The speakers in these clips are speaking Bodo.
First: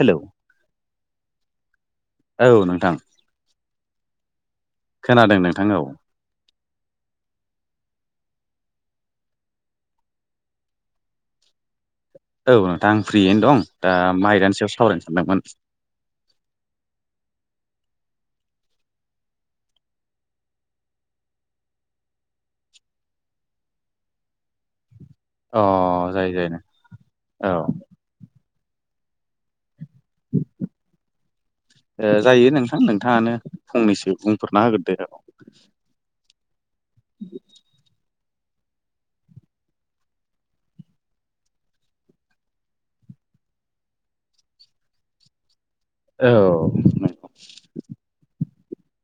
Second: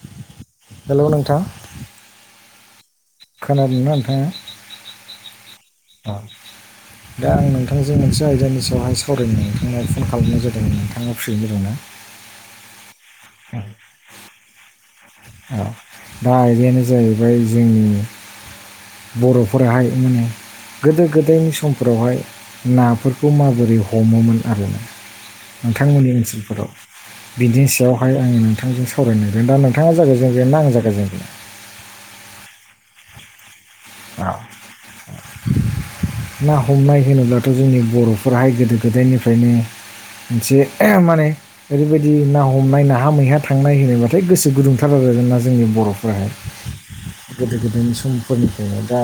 हेलौ हेलौ नोंथां औ नोंथां खोनादोंना नोंथाङा खोनादों नोंथां औ औ दा आं नोंथांजों मोनसे आयदानि सायावहाय सावरायनो नोंथांनो फन खालामनाय जादों नोंथाङा फ्रियैनो दङना? औ नोंथां आं फ्रियैनो दं मा आयदानि सायाव सावरायनोसै औ दा आयदायानो जाहैबाय जोंनि बर'फोराहाय माने गोदो गोदायनि समफोरावहाय नाफोरखौ माबोरै हमोमोन आरोना अ नोंथांमोननि जायो जायो ओनसोलफोराव औ बिदिनि सायावहाय आंङो नोंथांजों सावराय नागिरदों दा नोंथां नोंथांङा जागाय जेनोना आं जागाय जेनो जायो नोंथां नोंथांङानो फंनैसो औ बुंफोरना होगोन दे औ ना हमनाय होनोब्लाथ' जोंनि बर'फोराहाय गोदो गोदायनिफ्रायनो जे ओ माने ओरैबायदि ना हमनाय नाहा मैहा थांनाय होनायबाथाय गोसो गुदुंथार आरो आरोना जोंनि बर' औ गोदो गोदायनि समफोरनिफ्रायनो दा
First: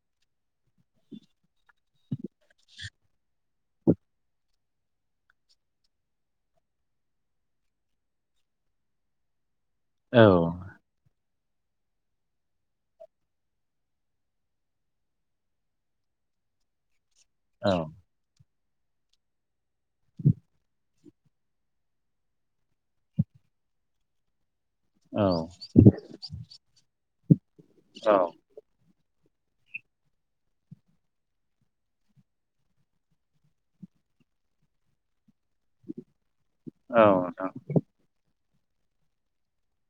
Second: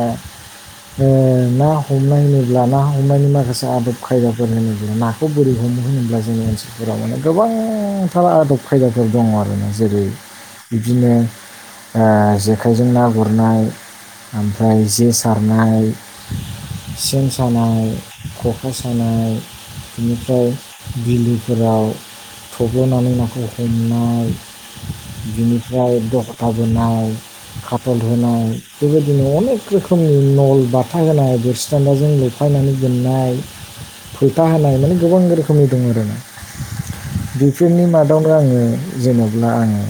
ना हमनाय होनोब्ला ना हमनायनि माखासे आदब खायदाफोर होनोब्ला ना खौ बोरै हमो होनोब्ला जोंनि ओनसोलफोरााव माने गोबांथार आदब खायदाफोर दंङो आरोना ज जेरै औ बिबदिनो जेखाइजों ना गुरनाय ओमफ्राय जे सारनाय सेन सार औ खखा सानाय बेनिफ्राय बिलोफोराव थब्ल'नानै नाखौ हमनाय औ बिनिफ्राय दखथा बोनाय खाथल होनाय बेबो नआवनो अनेक रोखोमनि नल बाथा होनाय बोरसि दान्दाजों लोफायनानै बोननाय फाथो होनाय माने गोबां रोखोमनि दं आरोना औ बिफोरनि मादाव बेावनो आंङो जेन'ब्ला आंङो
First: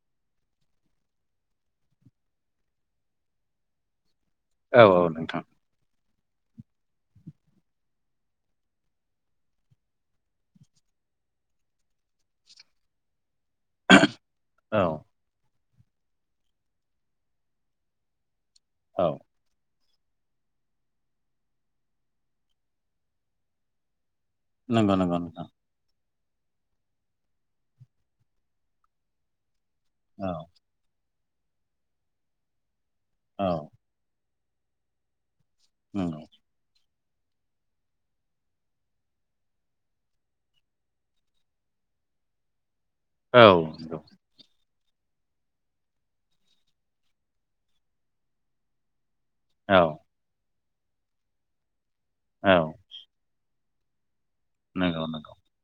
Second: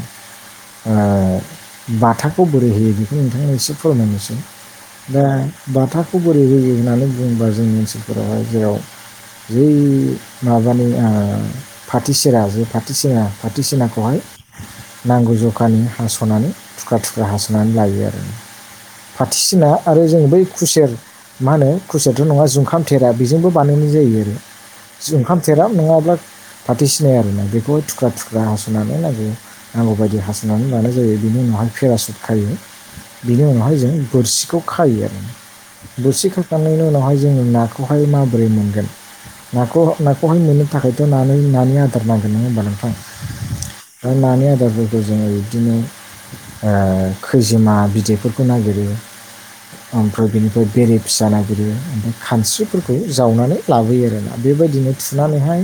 बाथाखौ बोरै होयो बेखौ नोंथांमोना एसे फोरमायनोसै औ दा नोंथां बाथाखौ बोरै होयो होननानै बुंङोबा जोंनि ओनसोल फोरावहाय जेराव जि माबानि फाथो सेरा जे फाथो सेरा बाथोसेनाखौहाय औ नोंथां औ नांगौ जखानि हास'नानै थुख्रा थुख्रा हास'नानै लायो आरो औ फाथोसिना आरो जोंङो बै खुसेर मा होनो खुसियाथ' नंङा जुखाम थेरा बेजोंबो बानायनाय जायो आरो नंगौ नंगौ ओंखाम नोंथां थेराम नंङाब्ला फाथो सिनाय आरोना बेखौबो थुख्रा थुख्रा हास'नानै नागिरो नांगौ बायायदि औ हासबनानै लानाय जायो बिनि उनावहाय पेराशुट खायो। बिनि औ उनावहाय जों बोरसिखौ खायो नंगौ बोरसिखौ हखांनायनि उनावहाय जोंङो नाखौहाय माबोरै मोनगोन नाखौ नाखौहाय मोननो थाखायथ' नानो नानि आदार नांगोन नंङा होमबा नोंथां औ ओमफ्राय नानि आदारफोरखौ जोंङो बिदिनो खैजोमा बिदै फोरखौ नागिरो औ ओमफ्राय बेनिफ्राय बेरे फिसा नागिरो ओमफ्राय औ खानस्रिफोरखौ जावनानै लाबोयो आरोना बेबायदिनो नंगौ नंगौ थुनानैहाय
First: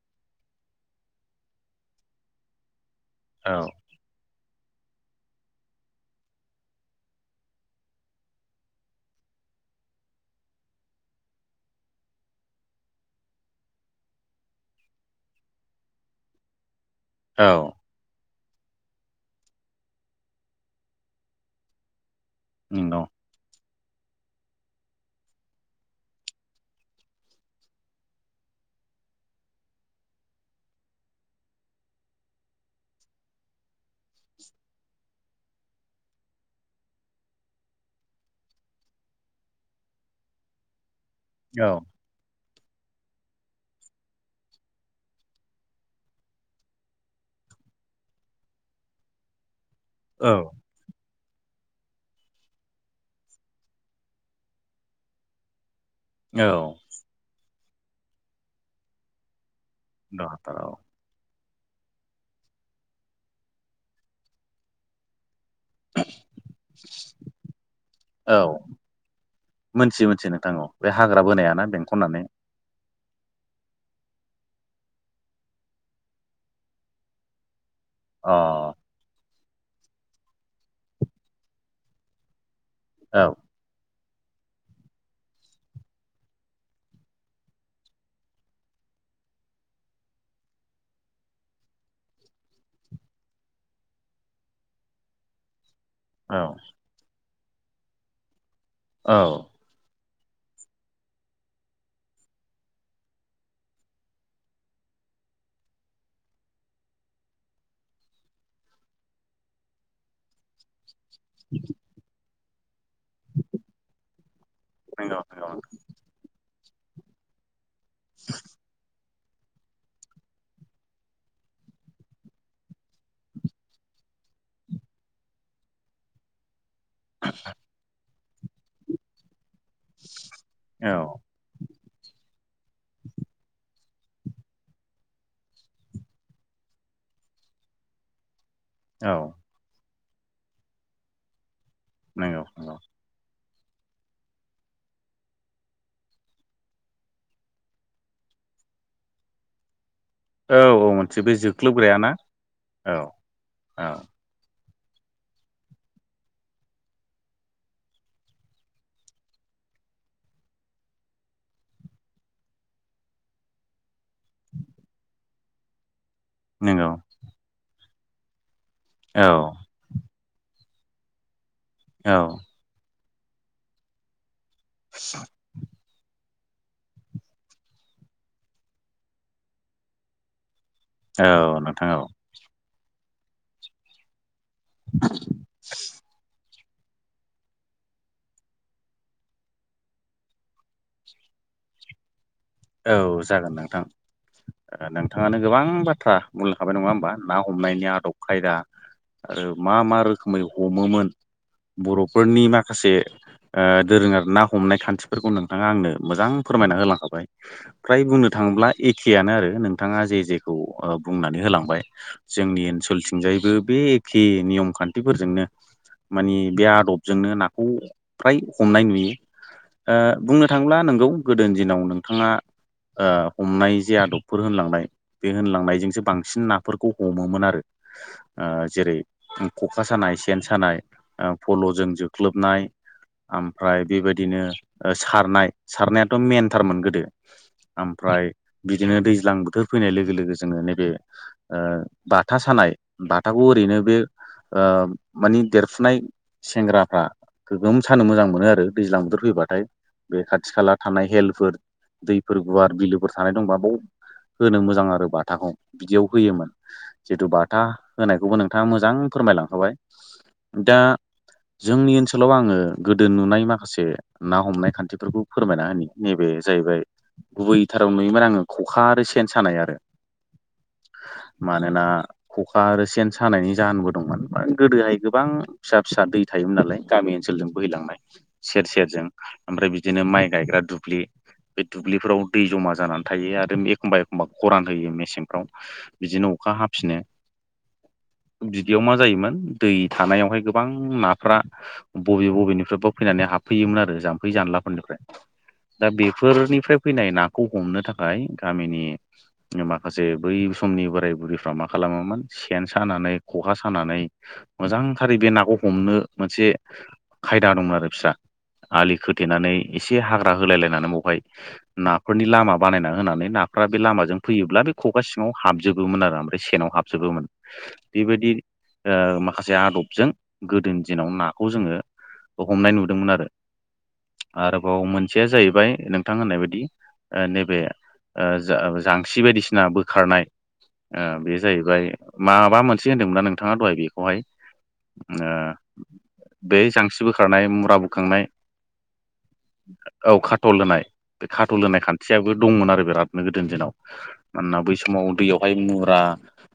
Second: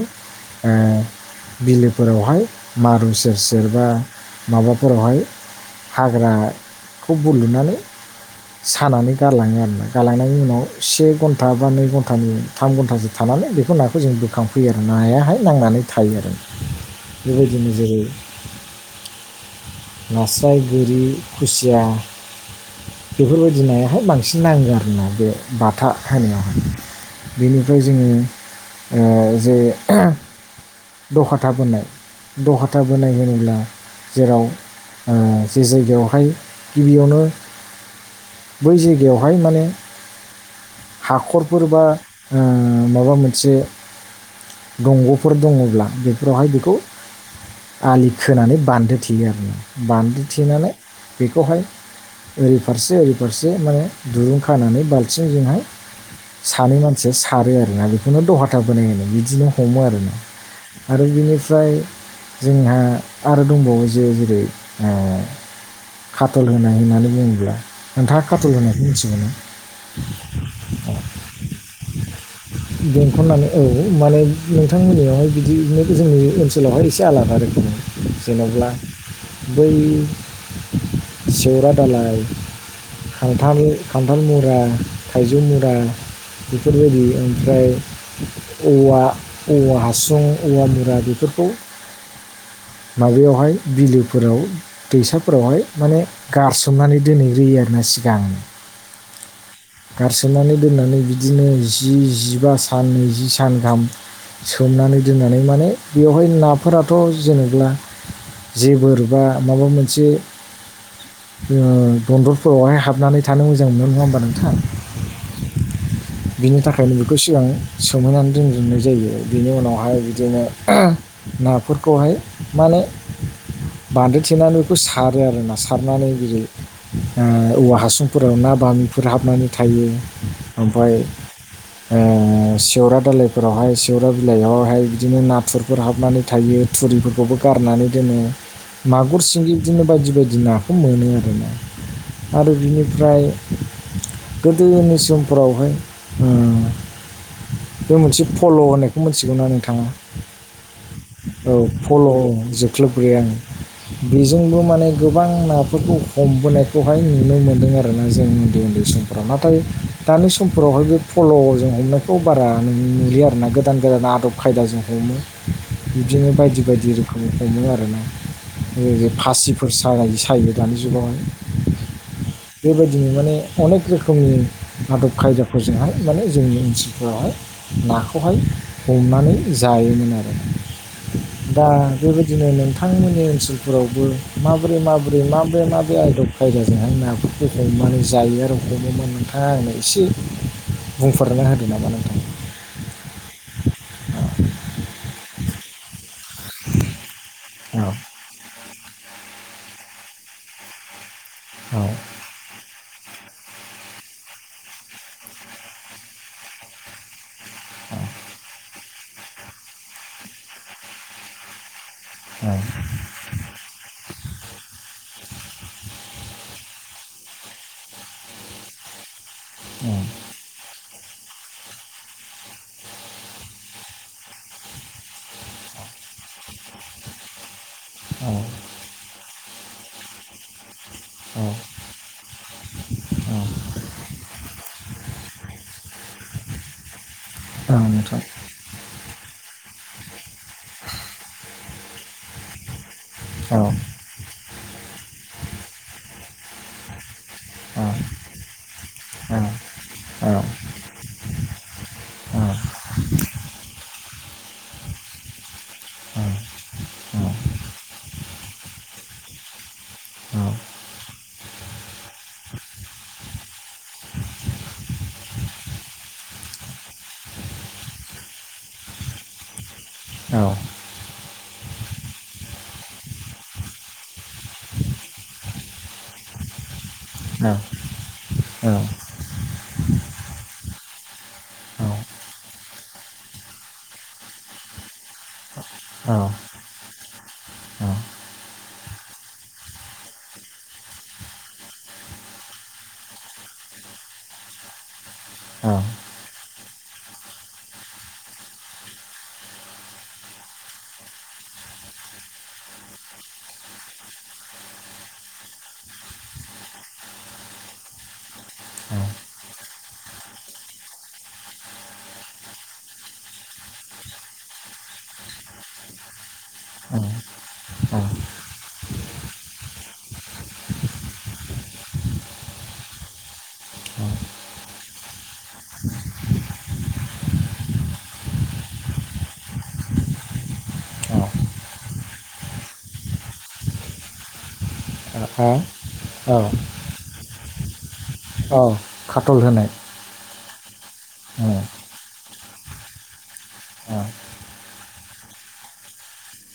बिलोफोरावहाय मारु सेर औ सेर बा माबाफोरावहाय हाग्रा बुलुनानै सानानै गालांङो आरो ना गालांनायनि उनाव से घन्टा बा नै घन्टानि थाम घन्टासो थानानै बेखौ नाखौ जों बोखांफैयो आरो नायाहाय नांनानै थायो आरो औ बेबायदिनो जेरै नास्राय गोरि खुसिया नंगौ बेफोरबायदि नायाहाय बांसिन नांङो आरो ना बे बाथा होनायावहाय बेनिफ्राय जोंङो जे दखथा बोनाय दख था बोनाय होनोब्ला जेराव जे जायगायावहाय गिबियावनो बै जायगायावहाय माने औ हाखरफोर औ बा माबा मोनसे दंग'फोर दङब्ला बेफोरावहाय बेखौ आलि खोनानै बान्दो थेयो आरो ना बान्दो थेनानै बेखौहाय ओरै फारसे ओरै फारसे माने दुरुं खानानै बाल्थिंजोंहाय सानै मानसिया सारो आरोना बेखौनो दखाथा बोनाय होनो बिदिनो हमो आरोना आरो बिनिफ्राय जोंहा आरो दंबावो जे जेरै कटल होनाय होननानै बुङोब्ला नोंथाङा औ औ खाटल होनायखौ मिथिगौनो मोनथियो मोनथियो नोंथां औ बे हाग्रा बोनायाना बेंखननानै बेंखननानै औ माने नोंथांमोननियावहाय बिदि जोंनि ओनसोल स्कुलावहाय एसे आलादा रोखोम जेन'ब्ला अ बै सेवरा दालाय औ खान्थाल खान्थाल मुरा थाइजौ मुरा बेफोरबायदि ओमफ्राय औवा औवा हासुं औवा मुरा बेफोरखौ माबायावहाय बिलो फोराव दैसाफोरावहाय माने औ गारसोमनानै दोनहैग्रोयो आरोना सिगांनो औ गारसोमनानै दोननानै बिदिनो जि जिबा सान नैजि सान गाहाम सोमनानै दोननानै माने बेवहाय नाफोराथ' जेने जेबो बा माबा मोनसे ओ दनदरफोरावहाय हाब हाबनानै थानो मोजां मोनो नङा होमबा नोंथाङां नंगौ नंगौ बिनि थाखायनो बेखौ सिगां सोमोनानै दोनजोबनाय जायो बिनि उनावहाय बिदिनो नाफोरखौहाय माने बान्दो थेनानै बेखौ सारो आरो ना सारनानै जेरै औवा हासुं फोराव ना बामिफोर हाबनानै थायो औ ओमफ्राय सेवरा दलाइफोरावहाय सेवरा बिलाइयावहाय बिदिनो नाथुरफोर हाबनानै थायो थुरिफोरखौबो गारनानै दोनो औ मागुर सिंगि बिदिनो बायदि बायदि नाखौ मोनो आर ना नंगौ आरो नंगौ बिनिफ्राय गोदोनि समफोरावहाय बे मोनसे फल' होननायखौ मिथिगौना नोंथाङा औ औ मोनसे बे औ फल' जोख्लोबग्रायाना औ जोख्लोबग्राया ओं औ बे जोंबो माने गोबां नाफोरखौ हमबोनायखौहाय नुनो मोनदों आरोना जों उन्दै उन्दै सम नाथाय दानि समफोरावहाय बे फल'जों हमनायखौ बारा न नुयो आरोना गोदान गोदान आदब खायदाजों हमो बिदिनो बायदि नंगौ बायदि रोखोम हमो आरोना औ फासिफोर सायो सायो दानि जुगावहाय औ बेबायदिनो माने अनेक रोखोमनि आदब खायदाफोरजोंहाय माने जोंनि ओनसोलफोरावहाय नाखौहाय हमनानै जायोमोन आरो औ दा नोंथां औ बेबायदिनो नोंथांमोननि ओनसोलफोरावबो माबोरै माबोरै माबोरै माबोरै आदब खायदाजोंहाय नाफोरखौ हमनानै जायो आरो हमोमोन नोंथाङा होनो एसे बुंफोरना होदो नामा नोंथां औ जागोन नोंथां नोंथाङानो गोबां बाथ्रा बुंलांखाबाय नङा होमब्ला ना हमनायनि औ आदब खायदा आरो मा मा रोखोमै हमोमोन औ बर' फोरनि माखासे दोरोङारि ना हमनाय खान्थिफोरखौ नोंथाङा आंनो मोजां फोरमायना होलांखाबाय फ्राय बुंनो थाङोब्ला एखेयानो आरो नोंथाङा जे जेखौ बुंनानै होलांबाय औ जोंनि ओनसोलथिंजायैबो बेखे नियम खान्थिफोरजोंनो मानि बे आदबजोंनो नाखौ फ्राय हमनाय नुयो औ बुंनो थांब्ला नोंगौ गोदोनि दिनाव नोंथाङा ओ हमनाय जे आदबफोर होनलांनाय बे होनलांनायजोंसो बांसिन नाफोरखौ हमोमोन आरो। औ जेरै ख'खा सानाय सेन सानाय फल'जों जोख्लोबनाय ओमफ्राय बेबायदिनो सारनाय सारनायाथ' मेनथार मोनगोन औ नोंथां ओमफ्राय बिदिनो दैज्लां बोथोर फैनाय लोगो लोगो जोङो नैबे बाथा सानाय बाथाखौ औ ओरैनो बे मानि देरफुनाय सेंग्राफ्रा गोगोम औ सानो मोजां मोनो आरो दैज्लां बोथोर औ फैबाथाय बे औ खाथि खाला थानाय हेलफोर दैफोर औ गुवार बिलोफोर थानाय दंबा बेयाव होनो मोजां आरो बाथाखौ बिदियाव होयोमोन। जिथु बाथा होनायखौबो नोंथाङा मोजां फोरमायलांखाबाय दा जोंनि ओनसोलाव आङो गोदो नुनाय माखासे ना हमनाय खान्थिफोरखौ फोरमायना होनि नैबे जाहैबाय गुबैथाराव नुयोमोन आङो खखा आरो सेन सानाय आरो। [inaudible] मानोना खखा आरो सेन सानायनि जाहोनबो दंमोन गोदोहाय गोबां फिसा फिसा दै थायोमोन नालाय। गामि ओनसोलजों बोहैलांनाय सेर सेरजों ओमफ्राय बिदिनो माइ गायग्रा दुब्लि बे दुब्लिफोराव दै जमा जानानै थायो आरो एखम्बा एखमबा गरान होयो मेसें औ बिदिनो अखा हाफिनो। औ बिदियाव मा जायोमोन दै थानायावहाय गोबां नाफ्रा बबे बबेनिफ्रायबो फैनानै हाबफैयोमोन आरो जाम्फै जानलाफोरनिफ्राय दा बेफोरनिफ्राय फैनाय नाखौ हमनो थाखाय गामिनि माखासे बै समनि बोराय बुरैफ्रा मा खालामोमोन? सेन सानानै खखा सानानै मोजांथारै बे नाखौ हमनो मोनसे खायदा दंमोन आरो बिस्रा आलि खोथेनानै एसे हाग्रा होलाय लायनानै बावहाय नाफोरनि लामा बानायना होनानै नाफोरा बे लामाजों फैयोब्ला बे खगा सिङाव हाबजोबोमोन आरो ओमफ्राय सेनाव हाब [inaudible] बेबायदि माखासे आदबजों गोदोनि दिनाव नाखौ जोङो हमनाय नुदोंमोन आरो आरोबाव मोनसेया जाहैबाय नोंथां होननाय बायदि नैबे जा जांसि्रि बायदिसिना बोखारनाय बे जाहैबाय माबा मोनसे होन्दोंमोन नोंथाङा दहाय बेखौहाय बे जांसि्रि बोखारनाय मुरा बोखांनाय औ खाटल होनाय औ खाटल होनाय बे औ खाटल होनाय खान्थियाबो दंमोन आरो बिरादनो गोदोनि दिनाव औ मानोना बै समाव दैयावहाय मुरा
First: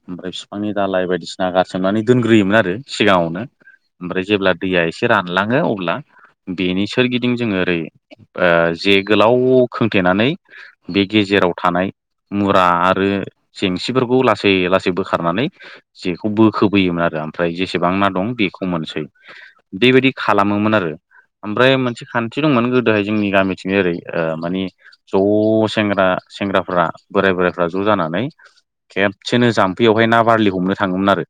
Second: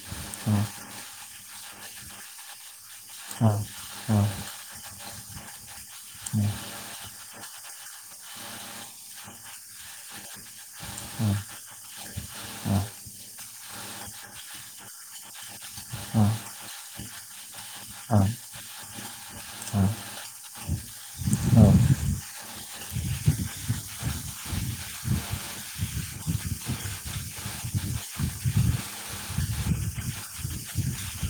ओमफ्राय बिफांनि दालाय बायदिसिना गारसोमनानै दोनग्रोयोमोन आरो सिगाङावनो औ औ ओमफ्राय जेब्ला दैया एसे रानलाङो अब्ला औ बेनि सोरगिदिं जोङो ओरै जे गोलाव खोंथेनानै बे गेजेराव थानाय मुरा आरो जेंसिफोरखौ लासै लासै बोखारनानै जेखौ बोखोबोयोमोन आरो ओमफ्राय जेसेबां ना दं बेखौ मोनसै बेबायदि खालामोमोन आरो ओमफ्राय मोनसे खान्थि दंमोन गोदोहाय जोंनि गामि बिथि ओरै मानिे ज' सेंग्रा सेंग्राफोरा बोराय बोराइफ्रा ज' जानानै खेबसेनो जाम्फैयावहाय ना बारलि हमनो थाङोमोन आरो।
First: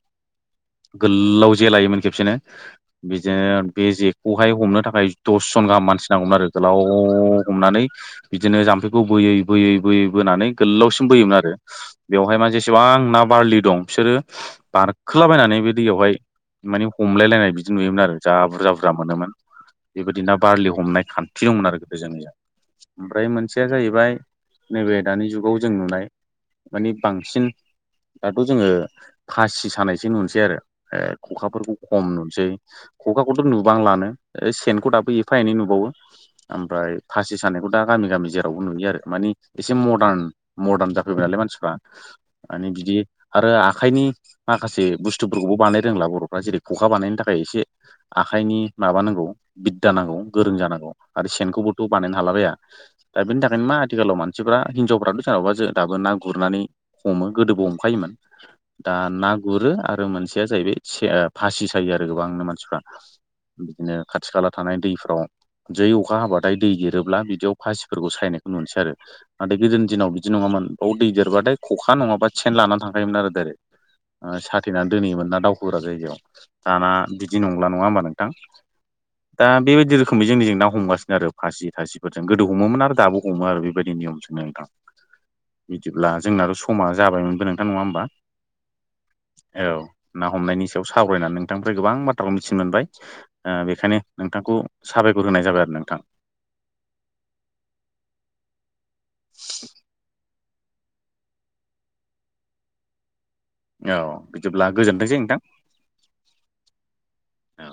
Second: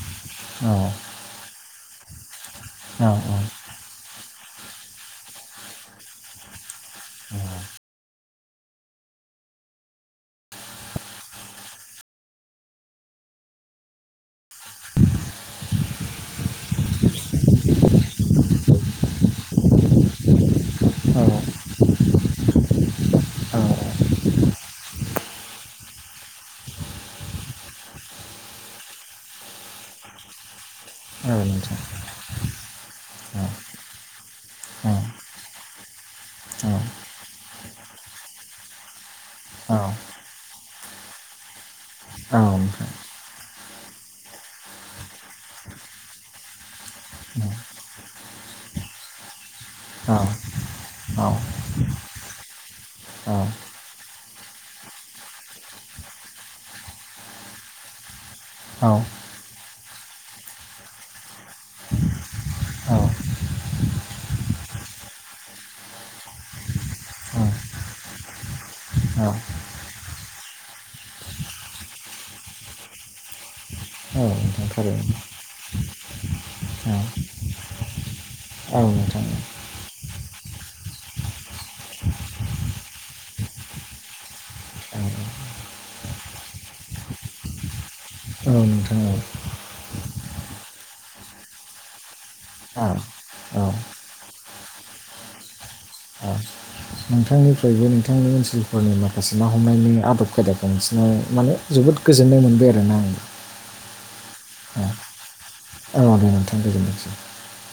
गोलाव जे लायोमोन खेबसेनो बिदिनो बे जेखौहाय हमनो थाखाय दसजन गाहाम मानसि नांगौमोन आरो गोलाव हमनानै बिदिनो जाम्फैखौ बोयै बोयै बोयै बोनानै गोलावसिम बोयोमोन आरो। बेवहाय माने जेसेबां ना बारलि दं बिसोरो बारखोलाबायनानै बे दैयावहाय मानि हमलायलायनाय बिदि नुयोमोन आरो जा बुरजा बुरजा मोनोमोन। बेबायदिना बारलि हमनाय खान्थि दंमोन आरो गोदो जोंनिया। ओमफ्राय मोनसेया जाहैबाय नैबे दानि जुगाव जों नुनाय मानि बांसिन दाथ' जोङो फासि सानायसो नुनोसै आरो खखाफोरखौ खम नुसै खखाखौथ' नुबां लानो सेनखौ दाबो एफा एनै नुबावो। ओमफ्राय फासि सानायखौ दा गामि गामि जेरावबो नुयो आरो मानि एसे मदार्न मदार्न जाफैबाय नालाय मानसिफ्रा माने बिदि आरो आखाइनि माखासे बुस्थुफोरखौबो बानायनो रोंला बर'फ्रा जेरै खखा बानायनो थाखाय एसे आखाइनि माबाानांगौ बिद्दा नांगौ गोरों जानांगौ आरो सेनखौबोथ' बानायनो हालाबाया दा बेनि थाखायनो मा आथिखालाव मानसिफ्रािनजावफथ' सोरनावबा जों दाबो ना गुरनानै हमो गोदोबो हमखायोमोन दा ना गुरो आरो मोनसेया जाहैबाय फासि सायो आरो गोबांनो मानसिफ्रा। बिदिनो खाथि खाला थानाय दैफ्राव जै अखा हाबादै दै देरोब्ला बिदियाव फासिफोरखौ स्रायनायखौ नुनोसै आरो। नाथाय गोदोनि दिनाव बिदि नङामोन बाव दै देरबाथाय खखा नङाबा सेन लानानै थांखोम आरो डाइरेक्ट। साथेनानै दोनैयोमोन ना दावखोग्रा जायगायाव दाना बिदि नंला नङा होमबा नों दा बेबायदि रोखोमै जोंनि जों ना हमगासिनो आरो फासि थासिफोरजों गोदो हमोमोन आरो दाबो हमो आरो बेबायदि नियमजोंनो नोंथां। बिदिब्ला जोंनाथ' समा जाबायमोन गोनथा नङा होमब्ला औ नोंथां औ औ ना हमनायनि सायाव सावरायनानै नोंथांनिफ्राय गोबां बाथ्राखौ मिथिनो मोनबाय। बेखायनो नोंथांखौ साबायखर होनाय जाबाय आरो नोंथां। नोंथांनिफ्रायबो नोंथांनि ओनसोलफोरनि माखासे ना हमनायनि आदब खायदा बांसिन माने जोबोद गोजोननाय मोनबाय आरोना आं। औ बिदिब्ला गोजोनथोंसै नोंथां। औ दे नोंथां गोजोननोसै। औ